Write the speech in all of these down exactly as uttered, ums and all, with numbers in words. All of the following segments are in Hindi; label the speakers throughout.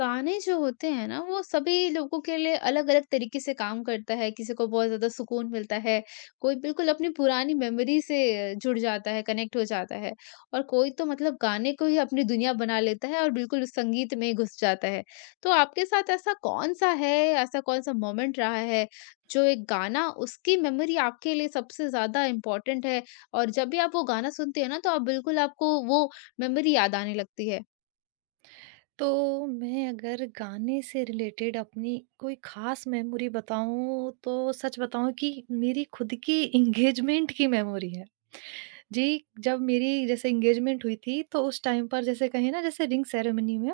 Speaker 1: गाने जो होते हैं ना वो सभी लोगों के लिए अलग-अलग तरीके से काम करता है। किसी को बहुत ज़्यादा सुकून मिलता है, कोई बिल्कुल अपनी पुरानी मेमोरी से जुड़ जाता है, कनेक्ट हो जाता है और कोई तो मतलब गाने को ही अपनी दुनिया बना लेता है और बिल्कुल उस संगीत में ही घुस जाता है। तो आपके साथ ऐसा कौन-सा है, ऐसा कौन-सा मोमेंट रहा है जो एक गाना उसकी मेमोरी आपके लिए सबसे ज़्यादा इम्पोर्टेंट है और जब भी आप वो गाना सुनते हैं ना तो आप बिल्कुल आपको वो मेमोरी याद आने लगती है?
Speaker 2: तो मैं अगर गाने से रिलेटेड अपनी कोई ख़ास मेमोरी बताऊँ, तो सच बताऊँ कि मेरी खुद की एंगेजमेंट की मेमोरी है। जी, जब मेरी जैसे एंगेजमेंट हुई थी, तो उस टाइम पर जैसे कहें ना जैसे रिंग सेरेमनी में,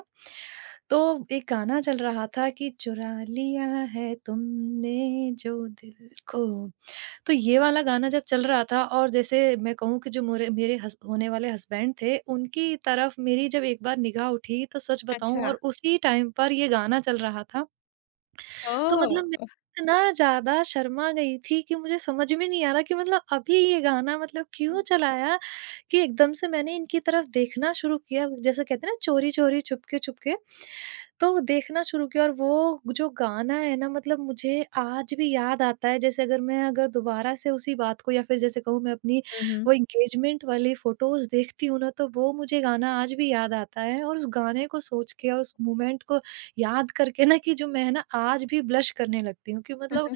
Speaker 2: तो एक गाना चल रहा था कि चुरा लिया है तुमने जो दिल को। तो ये वाला गाना जब चल रहा था और जैसे मैं कहूँ कि जो मोरे मेरे हस होने वाले हस्बैंड थे, उनकी तरफ मेरी जब एक बार निगाह उठी, तो सच बताऊँ
Speaker 1: अच्छा।
Speaker 2: और उसी टाइम पर ये गाना चल रहा था। तो मतलब मैं
Speaker 1: ओह!
Speaker 2: इतना ज़्यादा शर्मा गई थी कि मुझे समझ में नहीं आ रहा कि मतलब अभी ये गाना मतलब क्यों चलाया, कि एकदम से मैंने इनकी तरफ देखना शुरू किया, जैसे कहते हैं ना, चोरी-चोरी, छुपके-छुपके। तो देखना शुरू किया, और वो जो गाना है ना मतलब मुझे आज भी याद आता है, जैसे अगर मैं अगर दोबारा से उसी बात को, या फिर जैसे कहूँ मैं अपनी
Speaker 1: Hı hı.
Speaker 2: वो एंगेजमेंट वाली फ़ोटोज़ देखती हूँ ना तो वो मुझे गाना आज भी याद आता है, और उस गाने को सोच के और उस मोमेंट को याद करके ना, कि जो मैं ना आज भी ब्लश करने लगती हूँ, कि मतलब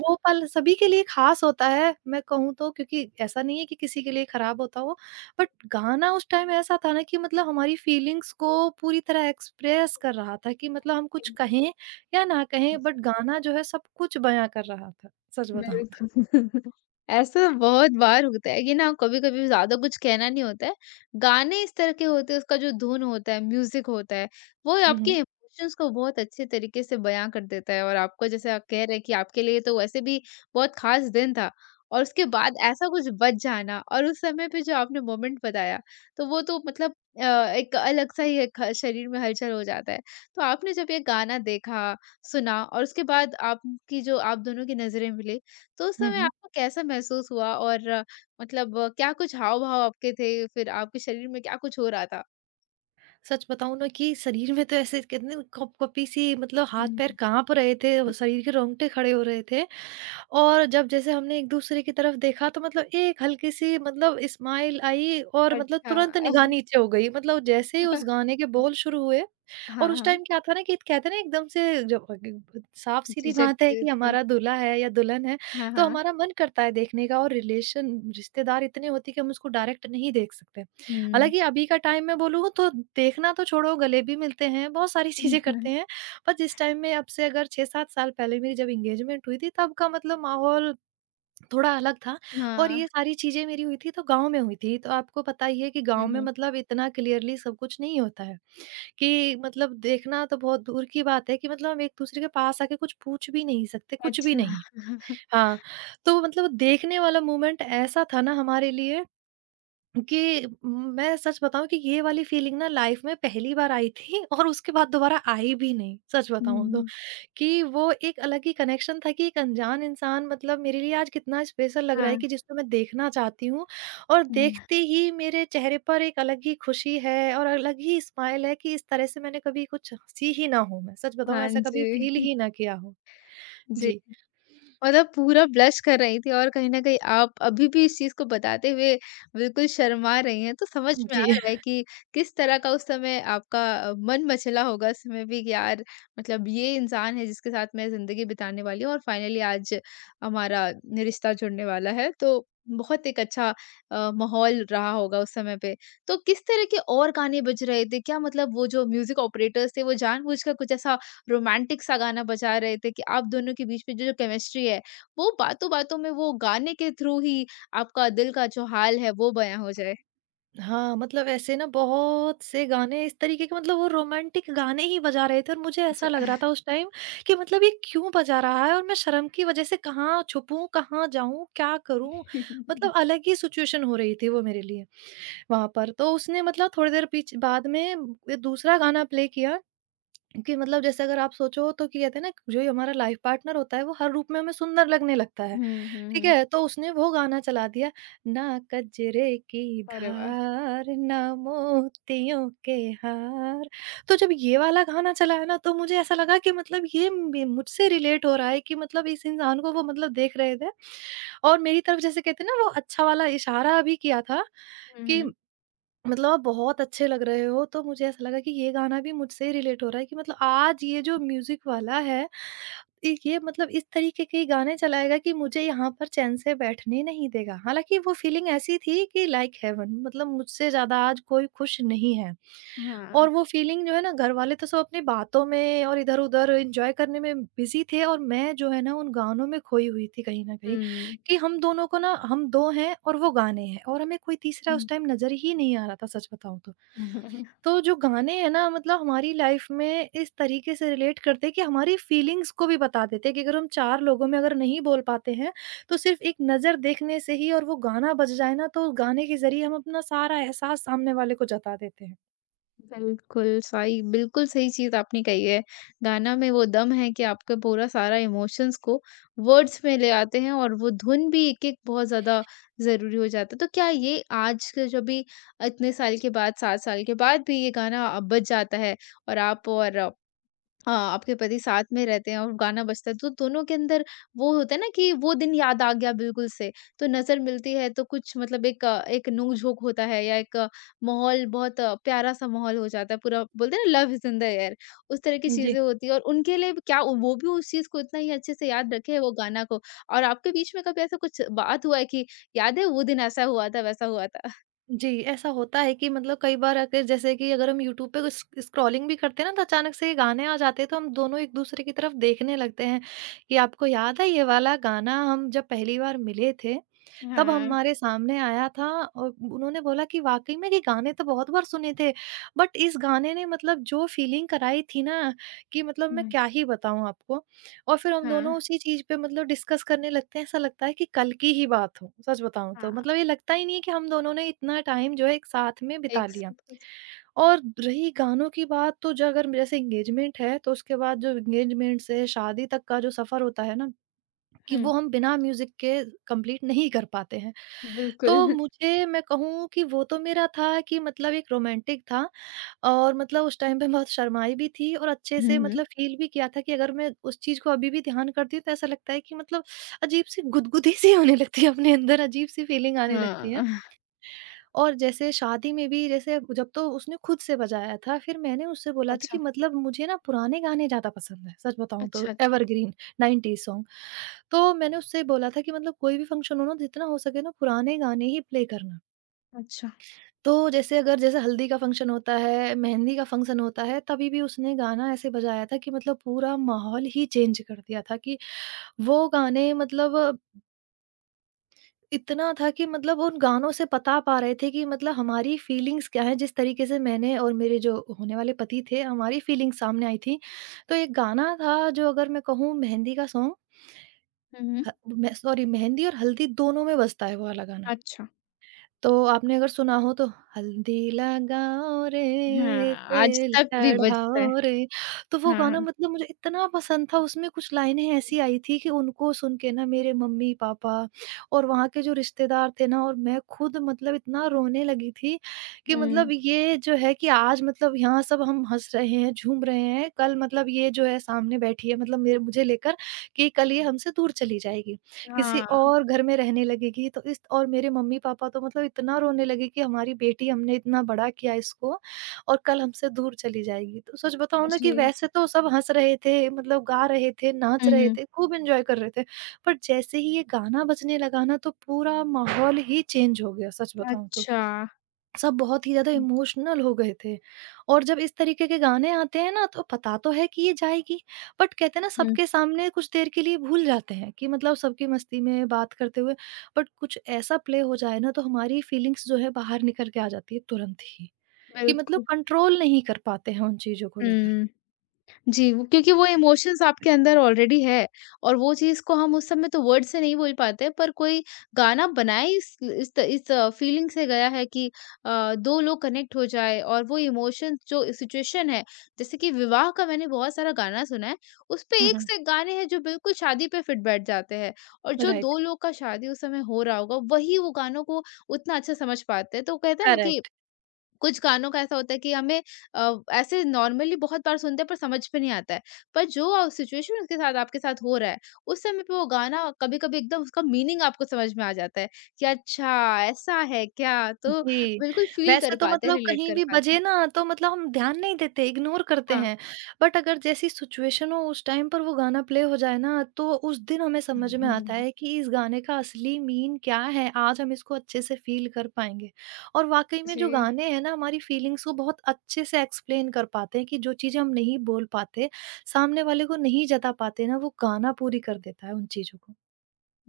Speaker 2: वो पल सभी के लिए खास होता है मैं कहूँ तो, क्योंकि ऐसा नहीं है कि किसी के लिए खराब होता हो। बट गाना उस टाइम ऐसा था ना कि मतलब हमारी फीलिंग्स को पूरी तरह एक्सप्रेस कर रहा था, कि मतलब हम कुछ
Speaker 1: Ektim.
Speaker 2: कहें या ना कहें, बट गाना जो है सब कुछ बयां कर रहा था सच बताऊं तो।
Speaker 1: बिल्कुल। ऐसा बहुत बार होता है कि ना कभी-कभी ज़्यादा कुछ कहना नहीं होता है। गाने इस तरह के होते हैं उसका जो धुन होता है, म्यूज़िक होता है, वो आपके
Speaker 2: हम्म,
Speaker 1: इमोशंस को बहुत अच्छे तरीके से बयाँ कर देता है और आपको जैसे आप कह रहे हैं कि आपके लिए तो वैसे भी बहुत ख़ास दिन था और उसके बाद ऐसा कुछ बच जाना और उस समय पे जो आपने मोमेंट बताया, तो वो तो मतलब अ, एक अलग-सा ही एक शरीर में हलचल हो जाता है। तो आपने जब ये गाना देखा, सुना और उसके बाद आपकी जो आप दोनों की नज़रें मिली, तो उस
Speaker 2: हम्म,
Speaker 1: समय
Speaker 2: हम्म।
Speaker 1: आपको कैसा महसूस हुआ और अ, मतलब अ, क्या कुछ हाव-भाव आपके थे? फिर आपके शरीर में क्या कुछ हो रहा था?
Speaker 2: सच बताऊं ना कि शरीर में तो ऐसे कितने कप कपी सी, मतलब हाथ पैर
Speaker 1: हुँ।
Speaker 2: कांप रहे थे, शरीर के रोंगटे खड़े हो रहे थे। और जब जैसे हमने एक-दूसरे की तरफ देखा तो मतलब एक हल्की-सी मतलब स्माइल आई, और मतलब
Speaker 1: अच्छा।
Speaker 2: तुरंत निगाह नीचे हो गई। मतलब जैसे ही उस गाने के बोल शुरू हुए, और
Speaker 1: हाँ,
Speaker 2: उस
Speaker 1: हाँ।
Speaker 2: टाइम क्या था ना कि कहते हैं ना, एकदम से जब अग साफ-सीधी
Speaker 1: झिझक
Speaker 2: बात है
Speaker 1: भी
Speaker 2: कि
Speaker 1: थी।
Speaker 2: हमारा दूल्हा है या दुल्हन है,
Speaker 1: हाँ,
Speaker 2: तो
Speaker 1: हाँ।
Speaker 2: हमारा मन करता है देखने का, और रिलेशन रिश्तेदार इतने होते हैं कि हम उसको डायरेक्ट नहीं देख सकते।
Speaker 1: हुँ।
Speaker 2: हालाँकि अभी का टाइम मैं बोलूँ तो देखना तो छोड़ो, गले भी मिलते हैं, बहुत सारी चीज़ें करते हैं। पर जिस टाइम में अब से अगर छह सात साल पहले मेरी जब एंगेजमेंट हुई थी, तब का मतलब माहौल थोड़ा अलग था। और
Speaker 1: हाँ।
Speaker 2: ये सारी चीज़ें मेरी हुई थी, तो गाँव में हुई थी। तो आपको पता ही है कि
Speaker 1: हुँ,
Speaker 2: गाँव में
Speaker 1: हुँ।
Speaker 2: मतलब इतना क्लियरली सब कुछ नहीं होता है, कि मतलब देखना तो बहुत दूर की बात है, कि मतलब हम एक-दूसरे के पास आके कुछ पूछ भी नहीं सकते, कुछ भी
Speaker 1: अच्छा।
Speaker 2: नहीं। हाँ, तो मतलब देखने वाला मोमेंट ऐसा था ना हमारे लिए, कि मैं सच बताऊँ कि ये वाली फीलिंग ना लाइफ में पहली बार आई थी और उसके बाद दोबारा आई भी नहीं, सच
Speaker 1: हुँ,
Speaker 2: बताऊँ तो।
Speaker 1: हुँ।
Speaker 2: कि वो एक अलग ही कनेक्शन था, कि एक अनजान इंसान मतलब मेरे लिए आज कितना स्पेशल लग रहा है,
Speaker 1: हाँ।
Speaker 2: कि जिसको मैं देखना चाहती हूँ और
Speaker 1: हुँ।
Speaker 2: देखते ही मेरे चेहरे पर एक अलग ही खुशी है और अलग ही स्माइल है, कि इस तरह से मैंने कभी कुछ हँसी ही ना हो मैं, सच बताऊँ
Speaker 1: हाँ
Speaker 2: ऐसा कभी
Speaker 1: जी।
Speaker 2: फ़ील ही ना किया हो।
Speaker 1: जी।
Speaker 2: जी।
Speaker 1: मतलब पूरा ब्लश कर रही थी और कहीं न कहीं आप अभी भी इस चीज़ को बताते हुए बिल्कुल शर्मा रही हैं, तो समझ में आ
Speaker 2: जी।
Speaker 1: रहा है कि किस तरह का उस समय आपका अ, मन मचला होगा उस समय भी कि यार मतलब ये इंसान है जिसके साथ मैं ज़िंदगी बिताने वाली हूँ और फाइनली आज हमारा रिश्ता जुड़ने वाला है। तो बहुत एक अच्छा अ, माहौल रहा होगा उस समय पे। तो किस तरह के और गाने बज रहे थे? क्या मतलब वो जो म्यूज़िक ऑपरेटर्स थे वो जानबूझकर कुछ ऐसा रोमांटिक सा गाना बजा रहे थे कि आप दोनों के बीच में जो जो केमिस्ट्री है, वो बातों-बातों में वो गाने के थ्रू ही आपका दिल का जो हाल है वो बयाँ हो जाए।
Speaker 2: हाँ, मतलब ऐसे ना बहुत से गाने इस तरीके के, मतलब वो रोमांटिक गाने ही बजा रहे थे, और मुझे
Speaker 1: अच्छा।
Speaker 2: ऐसा लग रहा था उस टाइम कि मतलब ये क्यों बजा रहा है, और मैं शर्म की वजह से कहाँ छुपूँ, कहाँ जाऊँ, क्या करूँ? मतलब अलग ही सिचुएशन हो रही थी वो मेरे लिए वहाँ पर। तो उसने मतलब थोड़ी देर पीछ बाद में ये दूसरा गाना प्ले किया, कि मतलब जैसे अगर आप सोचो तो, कि कहते हैं ना जो ये हमारा लाइफ पार्टनर होता है वो हर रूप में हमें सुंदर लगने लगता है,
Speaker 1: हुँ, हुँ,
Speaker 2: ठीक
Speaker 1: हुँ।
Speaker 2: है? तो उसने वो गाना चला दिया, ना कजरे की
Speaker 1: अरे वाह!
Speaker 2: धार ना मोतियों के हार। तो जब ये वाला गाना चला है ना तो मुझे ऐसा लगा कि मतलब ये मे मुझसे रिलेट हो रहा है, कि मतलब इस इंसान को वो मतलब देख रहे थे, और मेरी तरफ जैसे कहते हैं ना वो अच्छा वाला इशारा भी किया था
Speaker 1: हुँ,
Speaker 2: कि
Speaker 1: हुँ।
Speaker 2: मतलब आप बहुत अच्छे लग रहे हो, तो मुझे ऐसा लगा कि ये गाना भी मुझसे रिलेट हो रहा है, कि मतलब आज ये जो म्यूज़िक वाला है, इ ये मतलब इस तरीके के ही गाने चलाएगा कि मुझे यहाँ पर चैन से बैठने नहीं देगा। हालाँकि वो फ़ीलिंग ऐसी थी कि लाइक हेवन, मतलब मुझसे ज़्यादा आज कोई खुश नहीं है।
Speaker 1: हाँ।
Speaker 2: और वो फ़ीलिंग जो है ना, घरवाले तो सब अपनी बातों में और इधर-उधर एन्जॉय करने में बिज़ी थे, और मैं जो है ना उन गानों में खोई हुई थी कहीं न कहीं।
Speaker 1: हुँ।
Speaker 2: कि हम दोनों को ना, हम दो हैं और वो गाने हैं, और हमें कोई तीसरा
Speaker 1: हुँ।
Speaker 2: उस टाइम नज़र ही नहीं आ रहा था सच बताऊँ तो। तो जो गाने हैं ना मतलब हमारी लाइफ़ में इस तरीके से रिलेट करते हैं, कि हमारी फीलिंग्स को भी बता देते हैं, कि अगर हम चार लोगों में अगर नहीं बोल पाते हैं, तो सिर्फ़ एक नज़र देखने से ही और वो गाना बज जाए ना तो गाने के ज़रिए हम अपना सारा एहसास सामने वाले को जता देते हैं।
Speaker 1: बिल्कुल, सही बिल्कुल सही चीज़ आपने कही है। गाना में वो दम है कि आपका पूरा सारा इमोशंस को वर्ड्स में ले आते हैं और वो धुन भी एक-एक बहुत ज़्यादा ज़रूरी हो जाता है। तो क्या ये आज के जो भी इतने साल के बाद, सात साल के बाद भी ये गाना अ, बज जाता है और आप और अ, आपके पति साथ में रहते हैं और गाना बजता है तो दोनों के अंदर वो होता है ना कि वो दिन याद आ गया बिल्कुल से तो नजर मिलती है तो कुछ मतलब एक अ, एक नोक-झोंक होता है या एक अ, माहौल बहुत अ, प्यारा सा माहौल हो जाता है पूरा बोलते हैं ना love is in the air उस तरह की
Speaker 2: जी।
Speaker 1: चीजें होती है और उनके लिए भी क्या वो भी उस चीज को इतना ही अच्छे से याद रखे है वो गाना को और आपके बीच में कभी ऐसा कुछ बात हुआ है कि याद है वो दिन ऐसा हुआ था वैसा हुआ था
Speaker 2: जी, ऐसा होता है कि मतलब कई बार अगर जैसे कि अगर हम यूट्यूब पे कुछ स्क्रॉलिंग भी करते हैं ना, तो अचानक से ये गाने आ जाते हैं, तो हम दोनों एक-दूसरे की तरफ देखने लगते हैं कि आपको याद है ये वाला गाना हम जब पहली बार मिले थे, तब
Speaker 1: हाँ
Speaker 2: हमारे सामने आया था, और उन्होंने बोला कि वाक़ई में ये गाने तो बहुत बार सुने थे, बट इस गाने ने मतलब जो फ़ीलिंग कराई थी ना, कि मतलब मैं
Speaker 1: हुँ,
Speaker 2: क्या ही बताऊँ आपको। और फिर हम
Speaker 1: हाँ
Speaker 2: दोनों उसी चीज़ पे मतलब डिस्कस करने लगते हैं, ऐसा लगता है कि कल की ही बात हो, सच बताऊँ तो।
Speaker 1: हाँ
Speaker 2: मतलब ये लगता ही नहीं है कि हम दोनों ने इतना टाइम जो है एक साथ में बिता
Speaker 1: एक
Speaker 2: लिया।
Speaker 1: साथ कुछ
Speaker 2: और रही गानों की बात, तो जो अगर जैसे एंगेजमेंट है, तो उसके बाद जो एंगेजमेंट से शादी तक का जो सफ़र होता है ना, कि
Speaker 1: हुँ,
Speaker 2: वो हम बिना म्यूज़िक के कंप्लीट नहीं कर पाते हैं। तो
Speaker 1: बिल्कुल।
Speaker 2: मुझे मैं कहूँ कि वो तो मेरा था कि मतलब एक रोमांटिक था, और मतलब उस टाइम पे बहुत शर्माई भी थी और अच्छे
Speaker 1: हुँ,
Speaker 2: से
Speaker 1: हुँ।
Speaker 2: मतलब फ़ील भी किया था, कि अगर मैं उस चीज़ को अभी भी ध्यान करती हूँ तो ऐसा लगता है कि मतलब अजीब-सी गुदगुदी सी होने लगती है अपने अंदर, अजीब-सी फ़ीलिंग आने लगती है।
Speaker 1: हाँ,
Speaker 2: और जैसे शादी में भी, जैसे जब तो उसने खुद से बजाया था, फिर मैंने उससे बोला था
Speaker 1: अच्छा,
Speaker 2: कि मतलब मुझे ना पुराने गाने ज़्यादा पसंद हैं, सच बताऊँ तो
Speaker 1: अच्छा, अच्छा,
Speaker 2: एवरग्रीन नाइंटीज़ सॉन्ग। तो मैंने उससे बोला था कि मतलब कोई भी फंक्शन हो ना, जितना हो सके ना पुराने गाने ही प्ले करना।
Speaker 1: अच्छा।
Speaker 2: तो जैसे अगर जैसे हल्दी का फंक्शन होता है, मेहंदी का फंक्शन होता है, तभी भी उसने गाना ऐसे बजाया था कि मतलब पूरा माहौल ही चेंज कर दिया था, कि वो गाने मतलब इतना था कि मतलब उन गानों से बता पा रहे थे कि मतलब हमारी फीलिंग्स क्या हैं, जिस तरीके से मैंने और मेरे जो होने वाले पति थे, हमारी फीलिंग्स सामने आई थी। तो एक गाना था जो अगर मैं कहूँ मेहंदी का सॉन्ग,
Speaker 1: हुँ, हुँ।
Speaker 2: ह मैं सॉरी, मेहंदी और हल्दी दोनों में बजता है वो वाला गाना।
Speaker 1: अच्छा,
Speaker 2: तो आपने अगर सुना हो तो, हल्दी लगाओ रे
Speaker 1: हाँ, आज
Speaker 2: तेल
Speaker 1: तक भी बजता है।
Speaker 2: चढ़ाओ रे। तो वो
Speaker 1: हाँ, हाँ।
Speaker 2: गाना मतलब मुझे इतना पसंद था, उसमें कुछ लाइनें ऐसी आई थी कि उनको सुन के ना मेरे मम्मी पापा और वहाँ के जो रिश्तेदार थे ना, और मैं खुद मतलब इतना रोने लगी थी कि मतलब
Speaker 1: हुँ,
Speaker 2: ये जो है कि आज मतलब यहाँ सब हम हंस रहे हैं, झूम रहे हैं, कल मतलब ये जो है सामने बैठी है मतलब मेरे, मुझे लेकर कि कल ये हमसे दूर चली जाएगी, किसी
Speaker 1: हाँ,
Speaker 2: और घर में रहने लगेगी, तो इस और मेरे मम्मी-पापा तो मतलब इतना रोने लगे कि हमारी बेटी, हमने इतना बड़ा किया इसको, और कल हमसे दूर चली जाएगी। तो सच बताऊँ ना कि
Speaker 1: जी।
Speaker 2: वैसे तो सब हँस रहे थे, मतलब गा रहे थे, नाच
Speaker 1: हुँ,
Speaker 2: रहे
Speaker 1: हुँ।
Speaker 2: थे, खूब एन्जॉय कर रहे थे। पर जैसे ही ये गाना बजने लगा ना तो पूरा माहौल ही चेंज हो गया सच बताऊँ तो।
Speaker 1: अच्छा।
Speaker 2: सब बहुत ही ज़्यादा
Speaker 1: हुँ,
Speaker 2: इमोशनल हो गए थे, और जब इस तरीके के गाने आते हैं ना तो पता तो है कि ये जाएगी, बट कहते हैं ना
Speaker 1: हुँ,
Speaker 2: सबके सामने कुछ देर के लिए भूल जाते हैं कि मतलब सबकी मस्ती में बात करते हुए बट कुछ ऐसा प्ले हो जाए ना तो हमारी फीलिंग्स जो है बाहर निकल के आ जाती है तुरंत ही कि मतलब
Speaker 1: बिल्कुल।
Speaker 2: कंट्रोल नहीं कर पाते हैं उन चीज़ों को लेकर।
Speaker 1: हुँ। जी, वो क्योंकि वो इमोशंस आपके अंदर ऑलरेडी है और वो चीज़ को हम उस समय तो वर्ड से नहीं बोल पाते पर कोई गाना बनाए इस इस त इस फीलिंग से गया है कि अ, दो लोग कनेक्ट हो जाए और वो इमोशंस जो सिचुएशन है, जैसे कि विवाह का मैंने बहुत सारा गाना सुना है, उसपे एक से एक गाने हैं जो बिल्कुल शादी पे फिट बैठ जाते हैं और जो
Speaker 2: राइट।
Speaker 1: दो लोग का शादी उस समय हो रहा होगा, वही वो गानों को उतना अच्छा समझ पाते हैं। तो कहते हैं ना कि
Speaker 2: करेक्ट।
Speaker 1: कुछ गानों का ऐसा होता है कि हमें अ, ऐसे नॉर्मली बहुत बार सुनते हैं पर समझ में नहीं आता है। पर जो सिचुएशन उसके साथ आपके साथ हो रहा है, उस समय पे वो गाना कभी-कभी एकदम उसका मीनिंग आपको समझ में आ जाता है कि अच्छा ऐसा है क्या? तो
Speaker 2: जी,
Speaker 1: बिल्कुल फ़ील कर
Speaker 2: वैसे तो
Speaker 1: पाते हैं,
Speaker 2: मतलब
Speaker 1: रिलेट
Speaker 2: कहीं
Speaker 1: कर
Speaker 2: भी
Speaker 1: पाते
Speaker 2: बजे
Speaker 1: हैं।
Speaker 2: ना तो मतलब हम ध्यान नहीं देते, इग्नोर करते
Speaker 1: हाँ।
Speaker 2: हैं। बट अगर जैसी सिचुएशन हो उस टाइम पर वो गाना प्ले हो जाए ना तो उस दिन हमें समझ में आता है कि इस गाने का असली मीन क्या है, आज हम इसको अच्छे से फ़ील कर पाएँगे। और वाक़ई में जो
Speaker 1: जी।
Speaker 2: गाने हैं ना हमारी फ़ीलिंग्स को बहुत अच्छे से एक्सप्लेन कर पाते हैं कि जो चीज़ें हम नहीं बोल पाते, सामने वाले को नहीं जता पाते ना, वो गाना पूरी कर देता है उन चीज़ों को।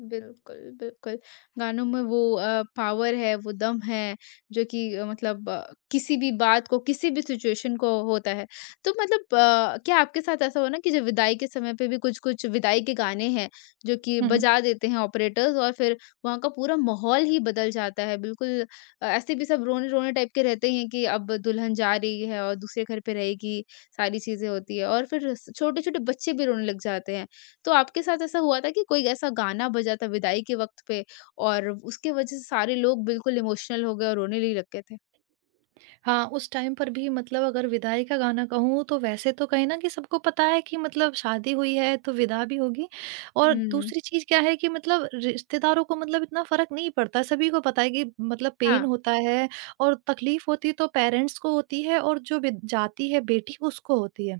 Speaker 1: बिल्कुल, बिल्कुल। गानों में वो अ, पावर है, वो दम है, जो कि अ, मतलब अ, किसी भी बात को, किसी भी सिचुएशन को होता है। तो मतलब अ, क्या आपके साथ ऐसा हुआ ना कि जब विदाई के समय पे भी कुछ-कुछ विदाई के गाने हैं, जो कि
Speaker 2: हुँ, हुँ।
Speaker 1: बजा देते हैं ऑपरेटर्स और फिर वहाँ का पूरा माहौल ही बदल जाता है। बिल्कुल अ, ऐसे भी सब रोने-रोने टाइप के रहते ही हैं कि अब दुल्हन जा रही है और दूसरे घर पे रहेगी, सारी चीज़ें होती हैं और फिर स छोटे-छोटे बच्चे भी रोने लग जाते हैं। तो आपके साथ ऐसा हुआ था कि कोई ऐसा गाना बजा था विदाई के वक़्त पे और उसके वजह से सारे लोग बिल्कुल इमोशनल हो गए और रोने ही लग गए थे?
Speaker 2: हाँ, उस टाइम पर भी मतलब अगर विदाई का गाना कहूँ, तो वैसे तो कहीं न कि सबको पता है कि मतलब शादी हुई है तो विदा भी होगी। और
Speaker 1: हुँ।
Speaker 2: दूसरी चीज़ क्या है कि मतलब रिश्तेदारों को मतलब इतना फ़र्क नहीं पड़ता। सभी को पता है कि मतलब पेन
Speaker 1: हाँ।
Speaker 2: होता है, और तकलीफ़ होती तो पेरेंट्स को होती है और जो विद जाती है बेटी, उसको होती है।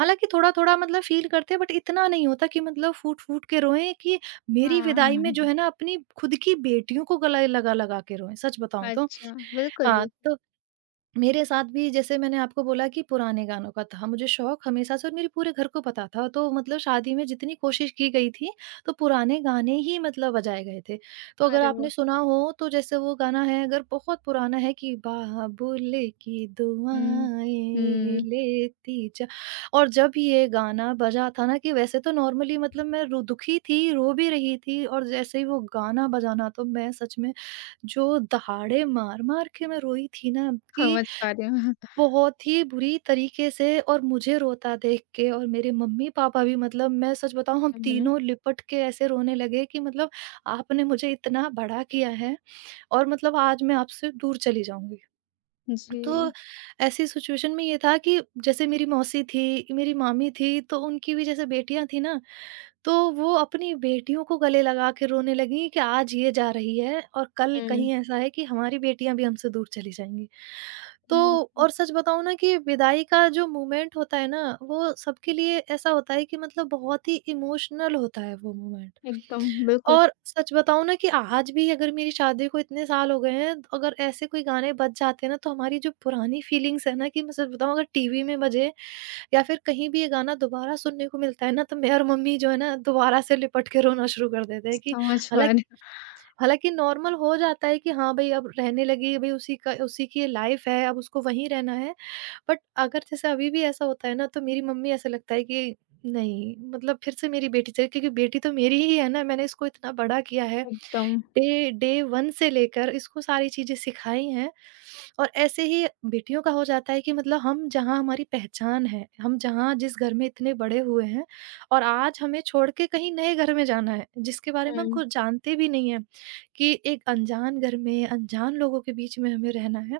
Speaker 2: हालाँकि थोड़ा-थोड़ा मतलब फ़ील करते हैं, बट इतना नहीं होता कि मतलब फूट-फूट के रोएँ कि मेरी
Speaker 1: हाँ।
Speaker 2: विदाई में जो है ना, अपनी खुद की बेटियों को गले लगा-लगा के रोएँ, सच बताऊँ तो।
Speaker 1: अच्छा, बिल्कुल,
Speaker 2: हाँ,
Speaker 1: बिल्कुल।
Speaker 2: तो मेरे साथ भी, जैसे मैंने आपको बोला कि पुराने गानों का था, मुझे शौक हमेशा से, और मेरे पूरे घर को पता था, तो मतलब शादी में जितनी कोशिश की गई थी, तो पुराने गाने ही मतलब बजाए गए थे। तो अगर
Speaker 1: अरे वाह!
Speaker 2: आपने सुना हो, तो जैसे वो गाना है, अगर बहुत पुराना है, कि बाबुल की
Speaker 1: हुँ।
Speaker 2: दुआएँ
Speaker 1: हुँ।
Speaker 2: लेती जा। और जब ये गाना बजा था ना कि वैसे तो नॉर्मली मतलब मैं रो दुखी थी, रो भी रही थी, और जैसे ही वो गाना बजाना तो मैं सच में जो दहाड़े मार-मार के मैं रोई थी ना कि
Speaker 1: समझ पा रही हूँ।
Speaker 2: बहुत ही बुरी तरीके से। और मुझे रोता देख के, और मेरे मम्मी-पापा भी, मतलब मैं सच बताऊँ, हम
Speaker 1: हुँ, हुँ।
Speaker 2: तीनों लिपट के ऐसे रोने लगे कि मतलब आपने मुझे इतना बड़ा किया है और मतलब आज मैं आपसे दूर चली जाऊँगी। तो
Speaker 1: जी।
Speaker 2: ऐसी सिचुएशन में ये था कि जैसे मेरी मौसी थी, मेरी मामी थी, तो उनकी भी जैसे बेटियाँ थी ना, तो वो अपनी बेटियों को गले लगा के रोने लगी कि आज ये जा रही है और कल
Speaker 1: हुँ।
Speaker 2: कहीं ऐसा है कि हमारी बेटियां भी हमसे दूर चली जाएंगी। तो
Speaker 1: बिल्कुल,
Speaker 2: और सच बताऊँ ना कि विदाई का जो मोमेंट होता है ना, वो सबके लिए ऐसा होता है कि मतलब बहुत ही इमोशनल होता है वो मोमेंट।
Speaker 1: एकदम बिल्कुल
Speaker 2: और सच बताऊँ ना कि आज भी, अगर मेरी शादी को इतने साल हो गए हैं, तो अगर ऐसे कोई गाने बज जाते हैं ना, तो हमारी जो पुरानी फीलिंग्स है ना, कि मैं सच बताऊँ, अगर टीवी में बजे या फिर कहीं भी ये गाना दोबारा सुनने को मिलता है ना, तो मैं और मम्मी जो है ना, दोबारा से लिपट के रोना शुरू कर देते हैं कि
Speaker 1: समझ पा
Speaker 2: हालाँकि
Speaker 1: रही
Speaker 2: हालाँकि नॉर्मल हो जाता है कि हाँ, भई अब रहने लगी है, भई उसी का उसी की लाइफ़ है, अब उसको वहीं रहना है। बट अगर जैसे अभी भी ऐसा होता है ना तो मेरी मम्मी ऐसा लगता है कि नहीं, मतलब फिर से मेरी बेटी चाहिए, क्योंकि बेटी तो मेरी ही है ना, मैंने इसको इतना बड़ा किया है,
Speaker 1: हूँ, एकदम।
Speaker 2: डे डे वन से लेकर इसको सारी चीजें सिखाई हैं। और ऐसे ही बेटियों का हो जाता है कि मतलब हम जहाँ हमारी पहचान है, हम जहाँ जिस घर में इतने बड़े हुए हैं, और आज हमें छोड़ के कहीं नए घर में जाना है, जिसके बारे में हम
Speaker 1: हुँ,
Speaker 2: कुछ जानते भी नहीं है, कि एक अनजान घर में अनजान लोगों के बीच में हमें रहना है।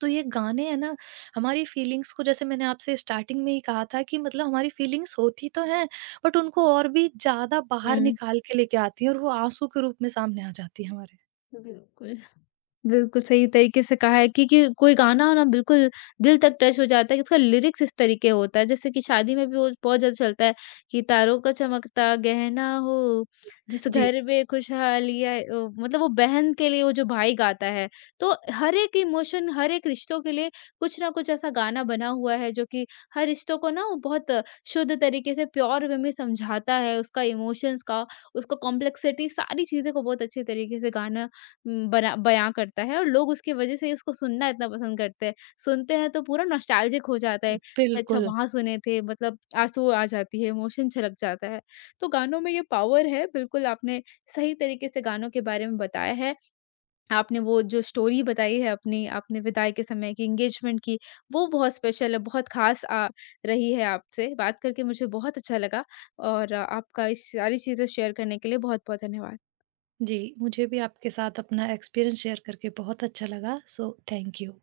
Speaker 2: तो ये गाने हैं ना, हमारी फीलिंग्स को, जैसे मैंने आपसे स्टार्टिंग में ही कहा था कि मतलब हमारी फीलिंग्स होती तो हैं, बट उनको और भी ज़्यादा बाहर
Speaker 1: हुँ।
Speaker 2: निकाल के लेके आती हैं, और वो आंसू के रूप में सामने आ जाती है हमारे।
Speaker 1: बिल्कुल। बिल्कुल सही तरीके से कहा है कि कि कोई गाना ना बिल्कुल दिल तक टच हो जाता है कि उसका लिरिक्स इस तरीके होता है जैसे कि शादी में भी वो बहुत ज़्यादा चलता है कि तारों का चमकता गहना हो जिस
Speaker 2: जी।
Speaker 1: घर में खुशहाली आए ओ, मतलब वो बहन के लिए वो जो भाई गाता है तो हर एक इमोशन हर एक रिश्तों के लिए कुछ ना कुछ ऐसा गाना बना हुआ है जो कि हर रिश्तों को ना वो बहुत शुद्ध तरीके से प्योर वे में समझाता है उसका इमोशंस का उसका कॉम्प्लेक्सिटी सारी चीज़ें को बहुत अच्छे तरीके से गाना उम, बना बयाँ करता है और लोग उसकी वज़ह से ही उसको सुनना इतना पसंद करते हैं। सुनते हैं तो पूरा नॉस्टैल्जिक हो जाता है। अच्छा
Speaker 2: बिल्कुल।
Speaker 1: वहाँ सुने थे मतलब आँसू आ जाती है, इमोशन छलक जाता है। तो गानों में ये पावर है, बिल्कुल आपने सही तरीके से गानों के बारे में बताया है। आपने वो जो स्टोरी बताई है अपनी, आपने विदाई के समय की, एंगेजमेंट की, वो बहुत स्पेशल है, बहुत ख़ास अ, रही है आपसे। बात करके मुझे बहुत अच्छा लगा और आपका इस सारी चीज़ें शेयर करने के लिए बहुत-बहुत धन्यवाद।
Speaker 2: जी, मुझे भी आपके साथ अपना एक्सपीरियंस शेयर करके बहुत अच्छा लगा। So thank you.